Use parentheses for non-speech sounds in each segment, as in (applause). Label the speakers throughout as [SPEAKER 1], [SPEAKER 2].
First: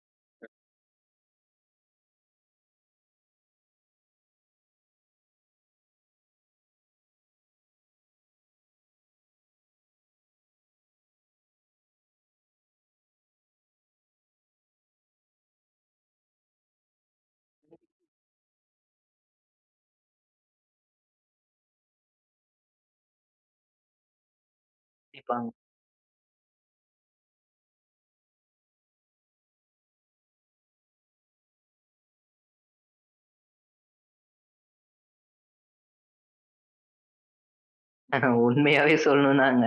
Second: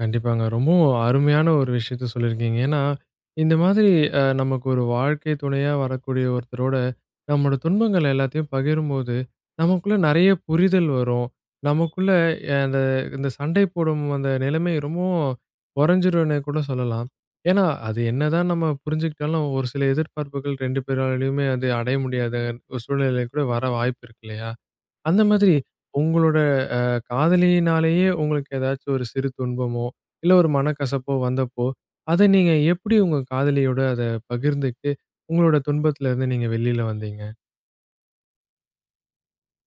[SPEAKER 1] கண்டிப்பாங்க. ரொம்பவும் அருமையான ஒரு விஷயத்த சொல்லிருக்கீங்க. ஏன்னா, இந்த மாதிரி அ நமக்கு ஒரு வாழ்க்கை துணையா வரக்கூடிய ஒருத்தரோட, நம்மோட துன்பங்கள் எல்லாத்தையும் பகிரும்போது, நமக்குள்ள நறைய புரிதல் வரும். நமக்குள்ள, எ அந்த, அந்த சண்டை போடும் அந்த நெலமை ரொம்பவும் கொறஞ்சுரும்னே கூட சொல்லலாம். ஏன்னா, அது என்னதான் நம்ம புரிஞ்சுட்டாலும் ஒரு சில எதிர்பார்ப்புகள் 2 பேராலயுமே வந்து அடைய முடியாதன் சூழ்நிலை கூட வர வாய்ப்பிருக்கு இல்லையா? அந்த
[SPEAKER 2] கண்டிப்பாங்க.
[SPEAKER 1] மாதிரி, உங்களோட அ காதலியினாலயே உங்களுக்கு ஏதாச்சும் ஒரு சிறு துன்பமோ, இல்ல ஒரு மனக்கசப்போ வந்தப்போ, அத நீங்க எப்டி உங்க காதலியோட அத பகிர்ந்துட்டு உங்களோட துன்பத்துலருந்து நீங்க வெளில வந்தீங்க?
[SPEAKER 2] உண்மையாவே சொல்லணும்னாங்க,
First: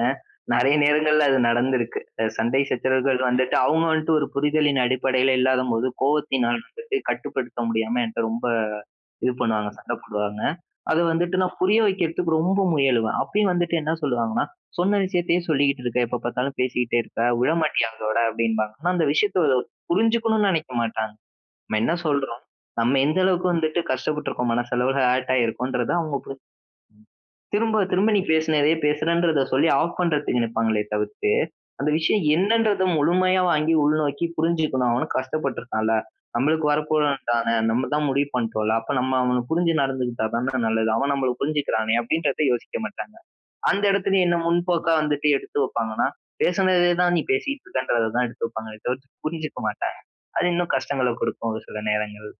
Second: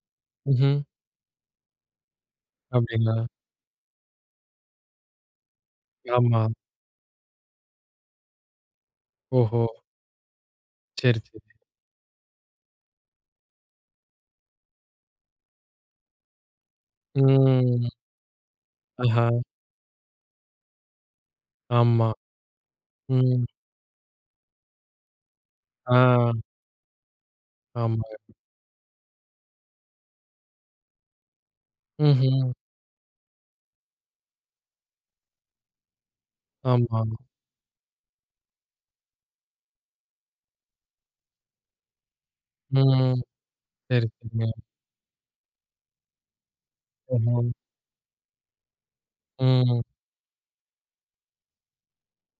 [SPEAKER 2] நறைய
[SPEAKER 1] ம்ஹ்ம்.
[SPEAKER 2] நேரங்கள்ல அது நடந்திருக்கு. அ சண்டை சச்சரவுகள்
[SPEAKER 1] அப்டிங்களா?
[SPEAKER 2] வந்துட்டு அவங்க வந்ட்டு ஒரு புரிதலின் அடிப்படைல இல்லாத போது, கோபத்தினால
[SPEAKER 1] ஆமாம்.
[SPEAKER 2] வந்துட்டு கட்டுப்படுத்த முடியாம என்ட்ட ரொம்ப இது
[SPEAKER 1] ஓஹோ!
[SPEAKER 2] பண்ணுவாங்க, சண்ட போடுவாங்க. அத
[SPEAKER 1] சேரி,
[SPEAKER 2] வந்துட்டு
[SPEAKER 1] சேரி.
[SPEAKER 2] நான் புரிய வைக்கிறதுக்கு ரொம்ப முயலுவேன். அப்பயும் வந்துட்டு என்ன சொல்லுவாங்கன்னா, சொன்ன விஷயத்தையே சொல்லிகிட்டு இருக்க, எப்ப பாத்தாலும் பேசிக்ட்டே இருக்க,
[SPEAKER 1] ம்.
[SPEAKER 2] விடமாட்டியா அதோட அப்டின்பாங்க. ஆனா அந்த
[SPEAKER 1] ஆஹா!
[SPEAKER 2] விஷயத்த புரிஞ்சுக்கணும்னு நெனைக்க மாட்டாங்க. நம்ம என்ன
[SPEAKER 1] ஆமா.
[SPEAKER 2] சொல்றோம், நம்ம எந்த
[SPEAKER 1] ம்.
[SPEAKER 2] அளவுக்கு வந்துட்டு கஷ்டப்பட்ருக்கோம், மனசளவுல ஹர்ட் ஆகியிருக்கோம்ன்றத அவங்க
[SPEAKER 1] ஆ.
[SPEAKER 2] பு திரும்ப, திரும்ப
[SPEAKER 1] ஆமாங்க.
[SPEAKER 2] நீ பேசுனதையே பேசுறேன்றத சொல்லி ஆஃப் பண்றதுக்கு நிப்பாங்களே தவிர்த்து அந்த விஷயம்
[SPEAKER 1] ம்ஹ்ம்.
[SPEAKER 2] என்னன்றத முழுமையா வாங்கி உள்நோக்கி புரிஞ்சுக்கணும், அவனும் கஷ்டப்பட்ருக்கான்ல, நம்மளுக்கு
[SPEAKER 1] ஆமாம்.
[SPEAKER 2] வரப்போறவன்தானே, நம்மதான் முடிவு பண்ட்டோம்ல, அப்ப நம்ம அவன புரிஞ்சு நடந்துக்ட்டாதான நல்லது, அவன் நம்மள புரிஞ்சுக்கிறானே, அப்டின்றத யோசிக்க மாட்டாங்க.
[SPEAKER 1] ம்.
[SPEAKER 2] அந்த
[SPEAKER 1] சரி,
[SPEAKER 2] எடத்திலயும் என்ன
[SPEAKER 1] (unintelligible)
[SPEAKER 2] முன்போக்கா வந்துட்டு எடுத்து வைப்பாங்கன்னா, பேசுனதையே தான் நீ
[SPEAKER 1] ஆமாம்.
[SPEAKER 2] பேசிக்கிட்ருக்கன்றத தான் எடுத்து வைப்பாங்களே தவிர்த்து புரிஞ்சுக்க
[SPEAKER 1] ம்.
[SPEAKER 2] மாட்டாங்க. அது இன்னும் கஷ்டங்கள குடுக்கும் ஒரு சில நேரங்கள்.